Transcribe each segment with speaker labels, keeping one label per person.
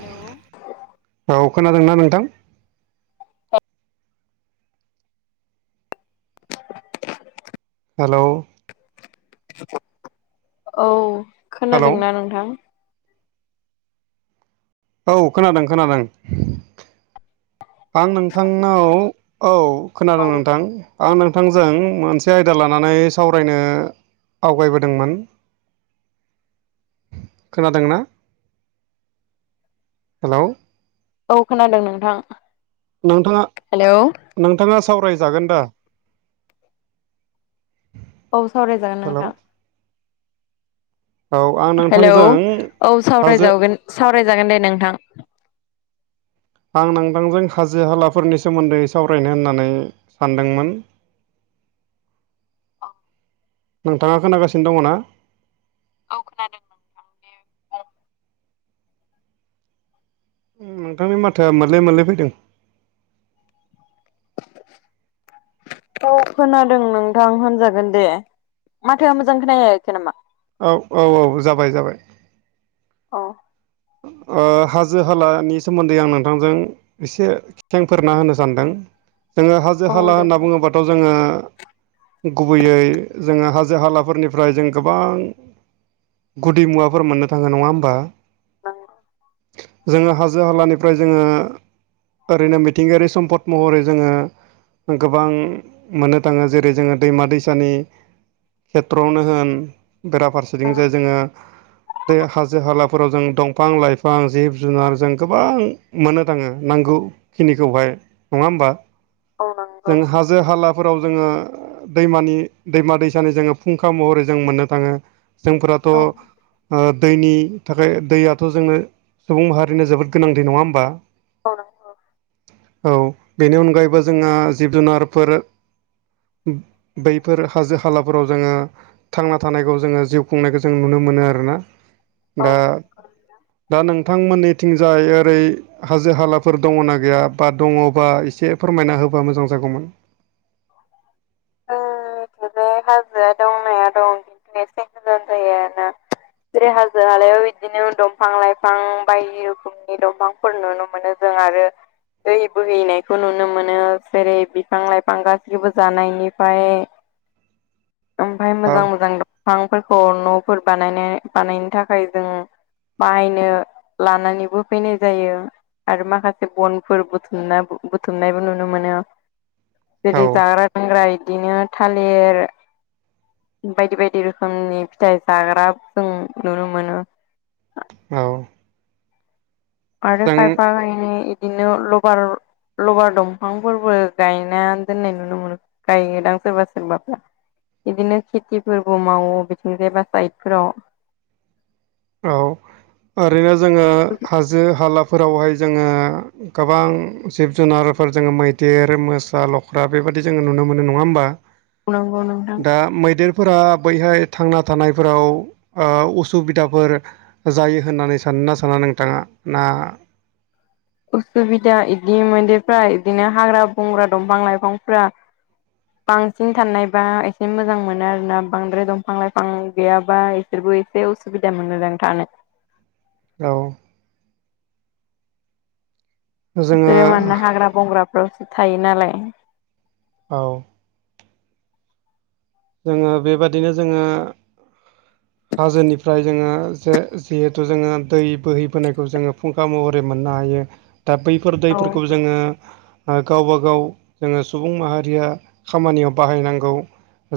Speaker 1: Hello.
Speaker 2: औ खोनादों ना नोंथां? हेलौ।
Speaker 1: औ
Speaker 2: हेलौ
Speaker 1: खोनादों ना नोंथां?
Speaker 2: औ खोनादों खोनादों। आं नोंथांनाव औ
Speaker 1: औ
Speaker 2: खोनादों नोंथां। आं नोंथांजों मोनसे आयदा लानानै सावरायनो आवगायबोदोंमोन? खोनादोंना हेल'?
Speaker 1: औ खोनादों नोंथां।
Speaker 2: नोंथाङा
Speaker 1: हेलौ औ
Speaker 2: नोंथाङा सावरायजागोन दा?
Speaker 1: औ सावरायजागोन
Speaker 2: हेलौ
Speaker 1: नोंथां।
Speaker 2: औ आं
Speaker 1: हेलौ
Speaker 2: नोंथांजों
Speaker 1: औ
Speaker 2: हाजो
Speaker 1: सावरायजावगोन सावरायजागोन दे नोंथां।
Speaker 2: आं नोंथांजों हाजो हालाफोरनि सोमोन्दै सावरायनो होननानै सानदोंमोन।
Speaker 1: औ
Speaker 2: नोंथाङा खोनागासिनो दङ' ना?
Speaker 1: औ खोनादों। नोंथां दे बुं।
Speaker 2: उम नोंथांनि माथाया मोरले मोरले फैदों। [inaudible]
Speaker 1: औ खोनादों नोंथां होनजागोन दे। माथोआ मोजां खोना हैयाखै नामा?
Speaker 2: औ औ औ जाबाय जाबाय।
Speaker 1: अ।
Speaker 2: ओ हाजो हालानि सोमोन्दै आं नोंथांजों एसे खेंफोरना होनो सानदों। जोङो
Speaker 1: औ
Speaker 2: हाजो हाला
Speaker 1: दे
Speaker 2: होनना
Speaker 1: नंगौ
Speaker 2: बुङोबाथ' जोङो गुबैयै जोङो हाजो हालाफोरनिफ्राय जों गोबां गुदि मुवाफोर मोननो थाङो नङा होमबा
Speaker 1: [unintelligible]
Speaker 2: जोङो हाजो हालानिफ्राय जोङो ओरैनो मिथिंगायारि सम्पद महरै जोङो गोबां मोननो थाङो जेरै जोङो दैमा दैसानि खेथ्र'आवनो होन बेराफारसेथिं जे जोङो बे हाजो हालाफोराव जों दं फां लाइफां जिब जुनार जों गोबां मोननो थाङो नांगौखिनिखौहाय। नङा होमबा
Speaker 1: औ नं
Speaker 2: जों हाजो हालाफोराव जोङो दैमानि दैमा दैसानि जोङो फुंखा महरै जों मोननो थाङो। जोंफोराथ'
Speaker 1: औ
Speaker 2: ओ दैनि थाखाय दैया थ' जोंनो सुबुं माहारिनो जोबोद गोनां दै नङा होमबा।
Speaker 1: औ नं
Speaker 2: औ बेनि अनगायैबो जोंहा जिब जुनारफोर बैफोर हाजो हालाफोराव जोङो थांना थानायखौ जोङो जिउ खुंनायखौ जों नुनो मोनो आरो ना।
Speaker 1: औ
Speaker 2: दा
Speaker 1: नंगौ
Speaker 2: दा नोंथांमोननिथिंजाय ओरै हाजो हालाफोर दङ' ना गैया बा दङ' बा एसे फोरमायना होबा मोजां जागौमोन।
Speaker 1: [unintelligible] हाजोआ दं नाया दं खिन्थु एसे गोजान जायो ना।
Speaker 2: [inaudible]
Speaker 1: हाजो हालायाव इदिनो दंफां लाइफां बायदि रोखोमनि दंफांफोर नुनो मोनो जों आरो दै बोहैनायखौ नुनो मोनो। जेरै बिफां लाइफां गासैबो जानायनिफाय ओमफाय
Speaker 2: औ
Speaker 1: मोजां मोजां दंफांफोरखौ न'फोर बानायनो बानायनो थाखाय जों बाहायनो लानानैबो फैनाय जायो। आरो माखासे बनफोर बुथुमना बुथुमनायबो नुनो मोनो। जेरै
Speaker 2: औ
Speaker 1: जाग्रा लोंग्रा इदिनो थालिर बायदि बायदि रोखोमनि फिथाइ जाग्रा जों नुनो मोनो।
Speaker 2: औ
Speaker 1: आरो
Speaker 2: जों
Speaker 1: खायफा खायनै बिदिनो लबार लबार दंफांफोरबो गायना दोननाय नुनो मोनो गायोदां सोरबा सोरबाफ्रा बिदिनो खेथिबो मावो बिथिं जायबा साइदफोराव
Speaker 2: औ ओरैनो जोङो हाजो हालाफोरावहाय जोङो गोबां जिब जुनारफोर जोङो मैदेर, मोसा, लख्रा बेबायदि जोङो नुनो मोनो नङा होमबा।
Speaker 1: नंगौ नोंथां
Speaker 2: दा मैदेरफोरा बैहाय थांना थानायफोराव ओ असुबिदा फोर जायो होननानै सानोना साना नोंथाङा ना
Speaker 1: असुबिदा इदि मैदेरफ्रा इदिनो हाग्रा बंग्रा दंफां लाइफांफ्रा बांसिन थानायबा एसे मोजां मोनो आरो ना बांद्राय दंफां लाइफां गैयाबा बिसोरबो एसे असुबिदा मोनोदां थानो
Speaker 2: औ जोङो
Speaker 1: बिसोरो मानोना हाग्रा बंग्राफ्रावसो थायो नालाय
Speaker 2: औ जोङो बेबादिनो जोङो हाजोनिफ्राय जोङो जे जिहेथु जोङो दै बोहैबोनायखौ जोङो फुं खा महरै मोननो हायो दा बैफोर
Speaker 1: औ
Speaker 2: दैफोरखौ जोङो गावबा गाव जोङो सुबुं माहारिया खामानियाव बाहायनांगौ।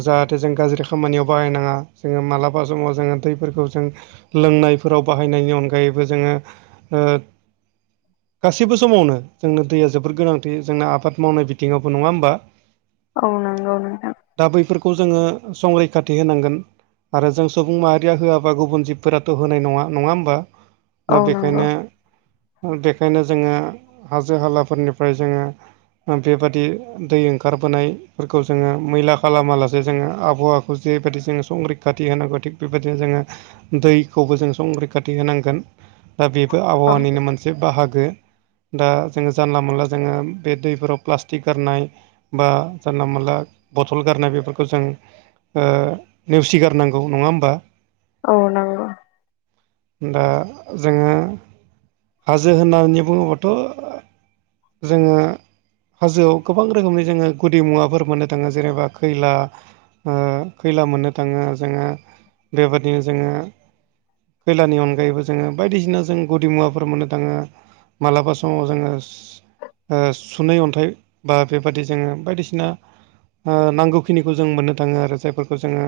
Speaker 2: जाहाथे जों गाज्रि खामानियाव बाहायनाङा जोङो मालाबा समाव जोङो दैफोरखौ जों लोंनायफोराव बाहायनायनि अनगायैबो जोङो गासैबो समावनो जोंनो दैया जोबोर गोनांथि जोंना आबाद मावनाय बिथिङावबो नङा होमबा? [inaudible]
Speaker 1: औ नंगौ नोंथां।
Speaker 2: दा बैफोरखौ जोङो संरैखाथि होनांगोन। आरो जों सुबुं माहारिया होआबा गुबुन जिबफोराथ होनाय नङा नङा होमबा? दा
Speaker 1: औ नंगौ
Speaker 2: बेखायनो-बेखायनो जोङो हाजो हालाफोरनिफ्राय जोङो बेबादि दै ओंखारबोनायफोरखौ जोङो मैला खालामालासे जे जोङो आबहावाखौ जेबायदि जोङो संरैखाथि होनांगौ थिग बेबायदिनो जोङो दैखौबो जों संरैखाथि होनांगोन दा बेबो
Speaker 1: औ
Speaker 2: आबहावानिनो मोनसे बाहागो दा जोङो जानला मोनला जोङो बे दैफोराव प्लास्टिक गारनाय बा जानला मोनला बथल गारनाय बेफोरखौ खौ जों नेवसिगारनांगौ नङा होमबा?
Speaker 1: औ नंगौ।
Speaker 2: दा जोङो हाजो होननानै बुङोबाथ जोङो हाजोआव गोबां रोखोमनि जोङो गुदि मुवाफोर मोननो थाङो जेनेबा खैला खैला मोननो थाङो जोङो बेबादिनो जोङो खैलानि अनगायैबो जोङो बायदिसिना जों गुदि मुवाफोर मोननो थाङो मालाबा समाव जोङो सुनै अन्थाइ बा बेबादि जोङो बायदिसिना नांगौ खिनिखौ जों मोननो थाङो आरो जायफोरखौ जोङो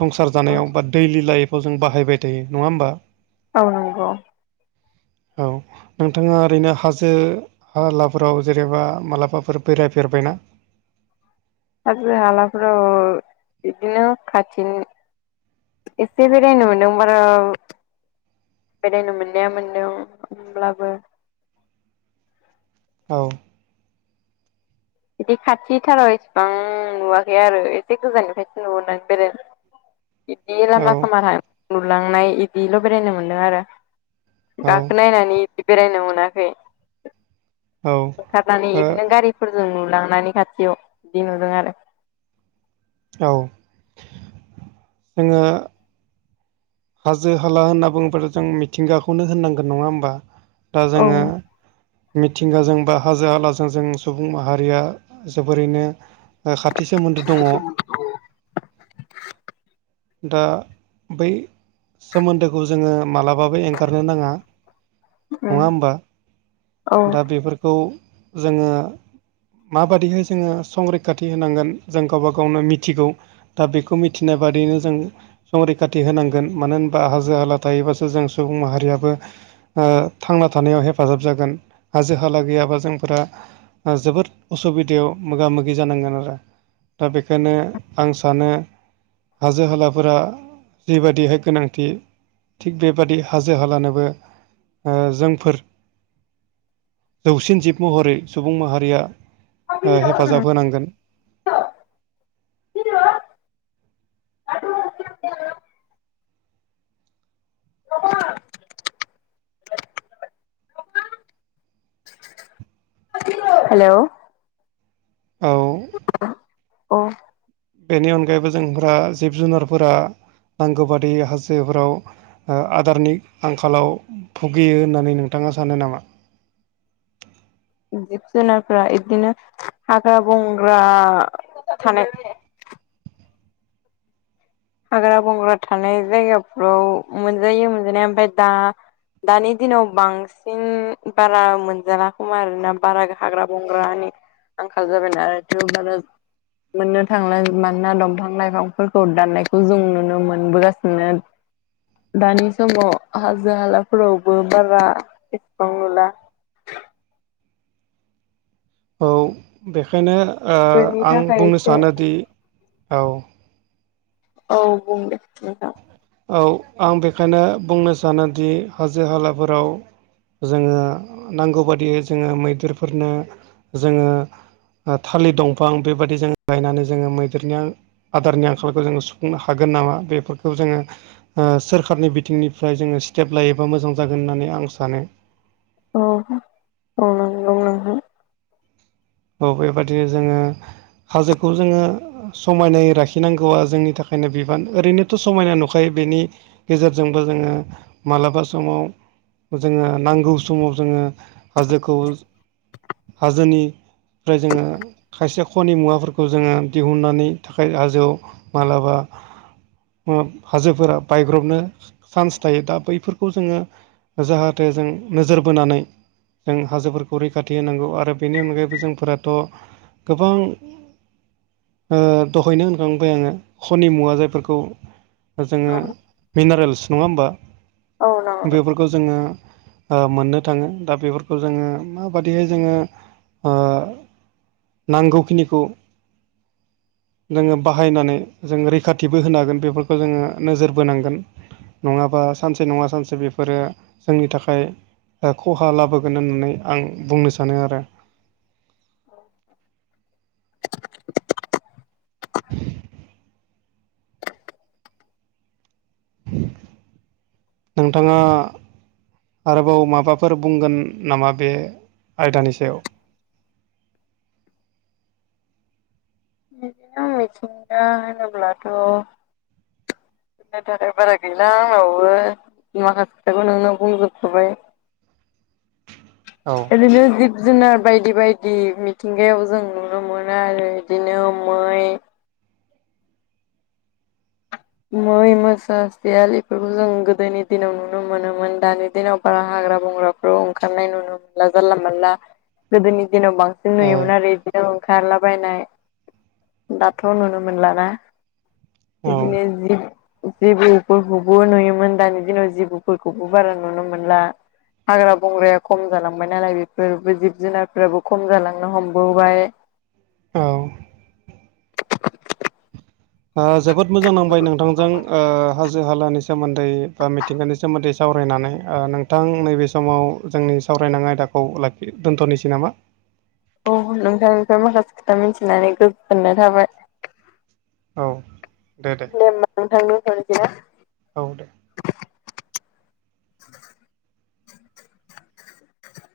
Speaker 2: संसार जानायाव बा डैलि लाइफआव जों बाहायबाय थायो नङा होमबा?
Speaker 1: औ नंगौ।
Speaker 2: औ नोंथाङा ओरैनो हाजो हालाफोराव जेनेबा मालाबाफोर बेरायफेरबायना?
Speaker 1: हाजो हालाफोराव औ बिदिनो खाथिनि एसे बेरायनो मोनदोंबार बेरायनो मोननाया मोनदों होमब्लाबो
Speaker 2: औ
Speaker 1: बिदि खाथिथाराव इसेबां नुवाखै आरो एसे गोजाननिफ्रायसो नुनानै बेरायनो
Speaker 2: [inaudible]
Speaker 1: बिदि लामा
Speaker 2: औ
Speaker 1: सामाां लुलांनाय बिदिल' बेरायनो मोनदों आरो।
Speaker 2: औ
Speaker 1: गाखो नायनानै बेरायनो मोनाखै
Speaker 2: औ ओ
Speaker 1: ओंखारनानै
Speaker 2: औ
Speaker 1: बिदिनो गारिफोरजों नुलांनानै खाथियाव बिदि नुदों आरो
Speaker 2: औ जोङो हाजो हाला होनना बुङोब्ला जों मिथिंगाखौनो होननांगोन नङा होमबा बा
Speaker 1: औ
Speaker 2: जोङो मिथिंगाजों बा हाजो हालाजों जों सुबुं माहारिया जोबोरैनो ओ खाथि सोमोन्दो दङ दा बै सोमोन्दोखौ जोङो मालाबाबो एंगारनो नाङा नङा होमबा
Speaker 1: उम
Speaker 2: दा बेफोरखौ जोङो माबादिहाय जोङो संरैखाथि होनांगोन जों गावबा गावनो मिथिगौ दा बेखौ मिथिनाय बादियैनो जों संरैखाथि होनां गोन मानो होनबा हाजो हाला थायोबासो जों सुबुं माहारियाबो ओ थांना थानायाव हेफाजाब जागोन हाजो हाला गैयाबा जोंफोरा ओ जोबोद असुबिदायाव मोगा मोगि जानांगोन आरो दा बेखायनो आं सानो हाजो हालाफोरा जिबाय दिहाय गोनांथि थिग बेबादि हाजो हालानोबो ओ जोंफोर जौसिन जिब महरै सुबुं माहारिया ओ हेफाजाब होनांगोन
Speaker 1: औ [unintelligible] हेलौ
Speaker 2: औ
Speaker 1: औ
Speaker 2: बेनि अनगायैबो जोंफ्रा जिब जुनारफोरा नांगौ बादि हाजोफोराव ओ आदारनि आंखालाव भुगियो होननानै नोंथाङा सानो नामा
Speaker 1: जिब जुनारफ्रा इदिनो हाग्रा बंग्रा थानाय हाग्रा बंग्रा थानाय जायगाफ्राव मोनजायो मोनजानाया ओमफ्राय दा दानि दिनाव बांसिन बारा मोनजाला खोमा आरोना बारा हाग्रा बंग्रानि आंखाल जाबाय नालाय [unintelligible] मोननो थांला मानोना दंफां लाइफांफोरखौ दान्नाय खौ जों नुनो मोनबोगासिनो दानि समाव हाजो हालाफोरावबो बारा इसेबां नुला
Speaker 2: औ बेखायनो ओ
Speaker 1: बेनि
Speaker 2: आं
Speaker 1: थाखाय
Speaker 2: बुंनो
Speaker 1: एसे
Speaker 2: सानोदि औ
Speaker 1: औ बुं दे नोंथां
Speaker 2: औ आं बेखायनो बुंनो सानोदि हाजो हालाफोराव जोङो नांगौ बादियै जोङो मैदेरफोरनो जोङो ओ थालिर दंफां बेबायदि जों गायनानै जोङो मैदेरनो आदारनि आंखालखौ जोङो सुफुंनो हागोन नामा बेफोरखौ जोङो सोरखारनि बिथिंनिफ्राय जोङो स्टेप लायोबा मोजां जागोन होननानै आं सानो
Speaker 1: औ औ नांगौ नोंथां
Speaker 2: औ बेबादिनो जोङो हाजोखौ जोङो समायनाय लाखिनांगौआ जोंनि थाखायनो बिबान ओरैनोथ' समायना नुखायो बेनि गेजेरजोंबो जोङो मालाबा समाव जोङो नांगौ समाव जोङो हाजोखौ हाजोनि फ्राय जोङो खायसे खनि मुवाफोरखौ जोङो दिहुननानै थाखाय हाजोआव मालाबा ओप हाजोफोरा बायग्रबनो चान्स थायो दा बैफोरखौ जोङो जाहाथे जों नोजोर बोनानै जों हाजोफोरखौ रैखाथि होनांगौ आरो बेनि अनगायैबो जों फोरथ' गोबां ओ दहायनो होनखांबाय आङो खनि मुवा जायफोरखौ जोङो मिनारेल्स नङा होमबा
Speaker 1: औ नंगौ।
Speaker 2: बेफोरखौ जोङो ओ मोननो थाङो दा बेफोरखौ जोङो माबादिहाय जोङो ओ नांगौखिनिखौ नोङो बाहायनानै जों रैखाथिबो होनो हागोन बेफोरखौ जोङो नोजोर बोनांगोन नङाबा सानसे नङा सानसे बेफोरो जोंनि थाखाय ओ खहा लाबोगोन होननानै आं बुंनो सानो आरो नोंथाङा आरोबाव माबाफोर बुंगोन नामा बे आयदानि सायाव
Speaker 1: बिदिनो मिथिंगा होनोब्लाथ' [unintelligible] बारा गैला आंनावबो माखासे खोथाखौ नोंनो बुंजोबखाबाय
Speaker 2: औ।
Speaker 1: बिदिनो जिब जुनार बायदि बायदि मिथिंगायाव जों नुनो मोनो आरो बिदिनो मै मै मोसा सियाल इफोरखौ जों गोदोनि दिनाव नुनो मोनोमोन दानि दिनाव बारा हाग्रा बंग्राफ खौ ओंखारनाय नुनो मोनला जानला मोनला गोदोनि दिनाव बां सिन
Speaker 2: औ
Speaker 1: नुयोमोन आरो इदिनो ओंखारलाबायनाय दाथ' नुनो मोनलाना?
Speaker 2: औ
Speaker 1: दिनो जिब जेबौफोरखौबो नुयोमोन दानि दिनाव जिबौफोरखौबो बारा नुनो मोनला। हाग्रा बंग्राया खम जालांबाय नालाय बेफोरबो जिब जुनारफोराबो खम जालांनो हमबोबाय।
Speaker 2: औ। ओ जोबोद मोजां नांबाय नोंथांजों ओ हाजो हालानि सोमोन्दै बा मिथिंगानि सोमोन्दै सावरायनानै ओ नोंथां नैबे समाव जोंनि सावरायनां आयदाखौ लाखि दोनथ'नोसै नामा?
Speaker 1: औ नोंथांनिफ्राय माखासे खोथा मिथिनानै गोजोननाय थाबाय।
Speaker 2: औ दे दे।
Speaker 1: नोंथां दोनथनोसै ना?
Speaker 2: औ दे।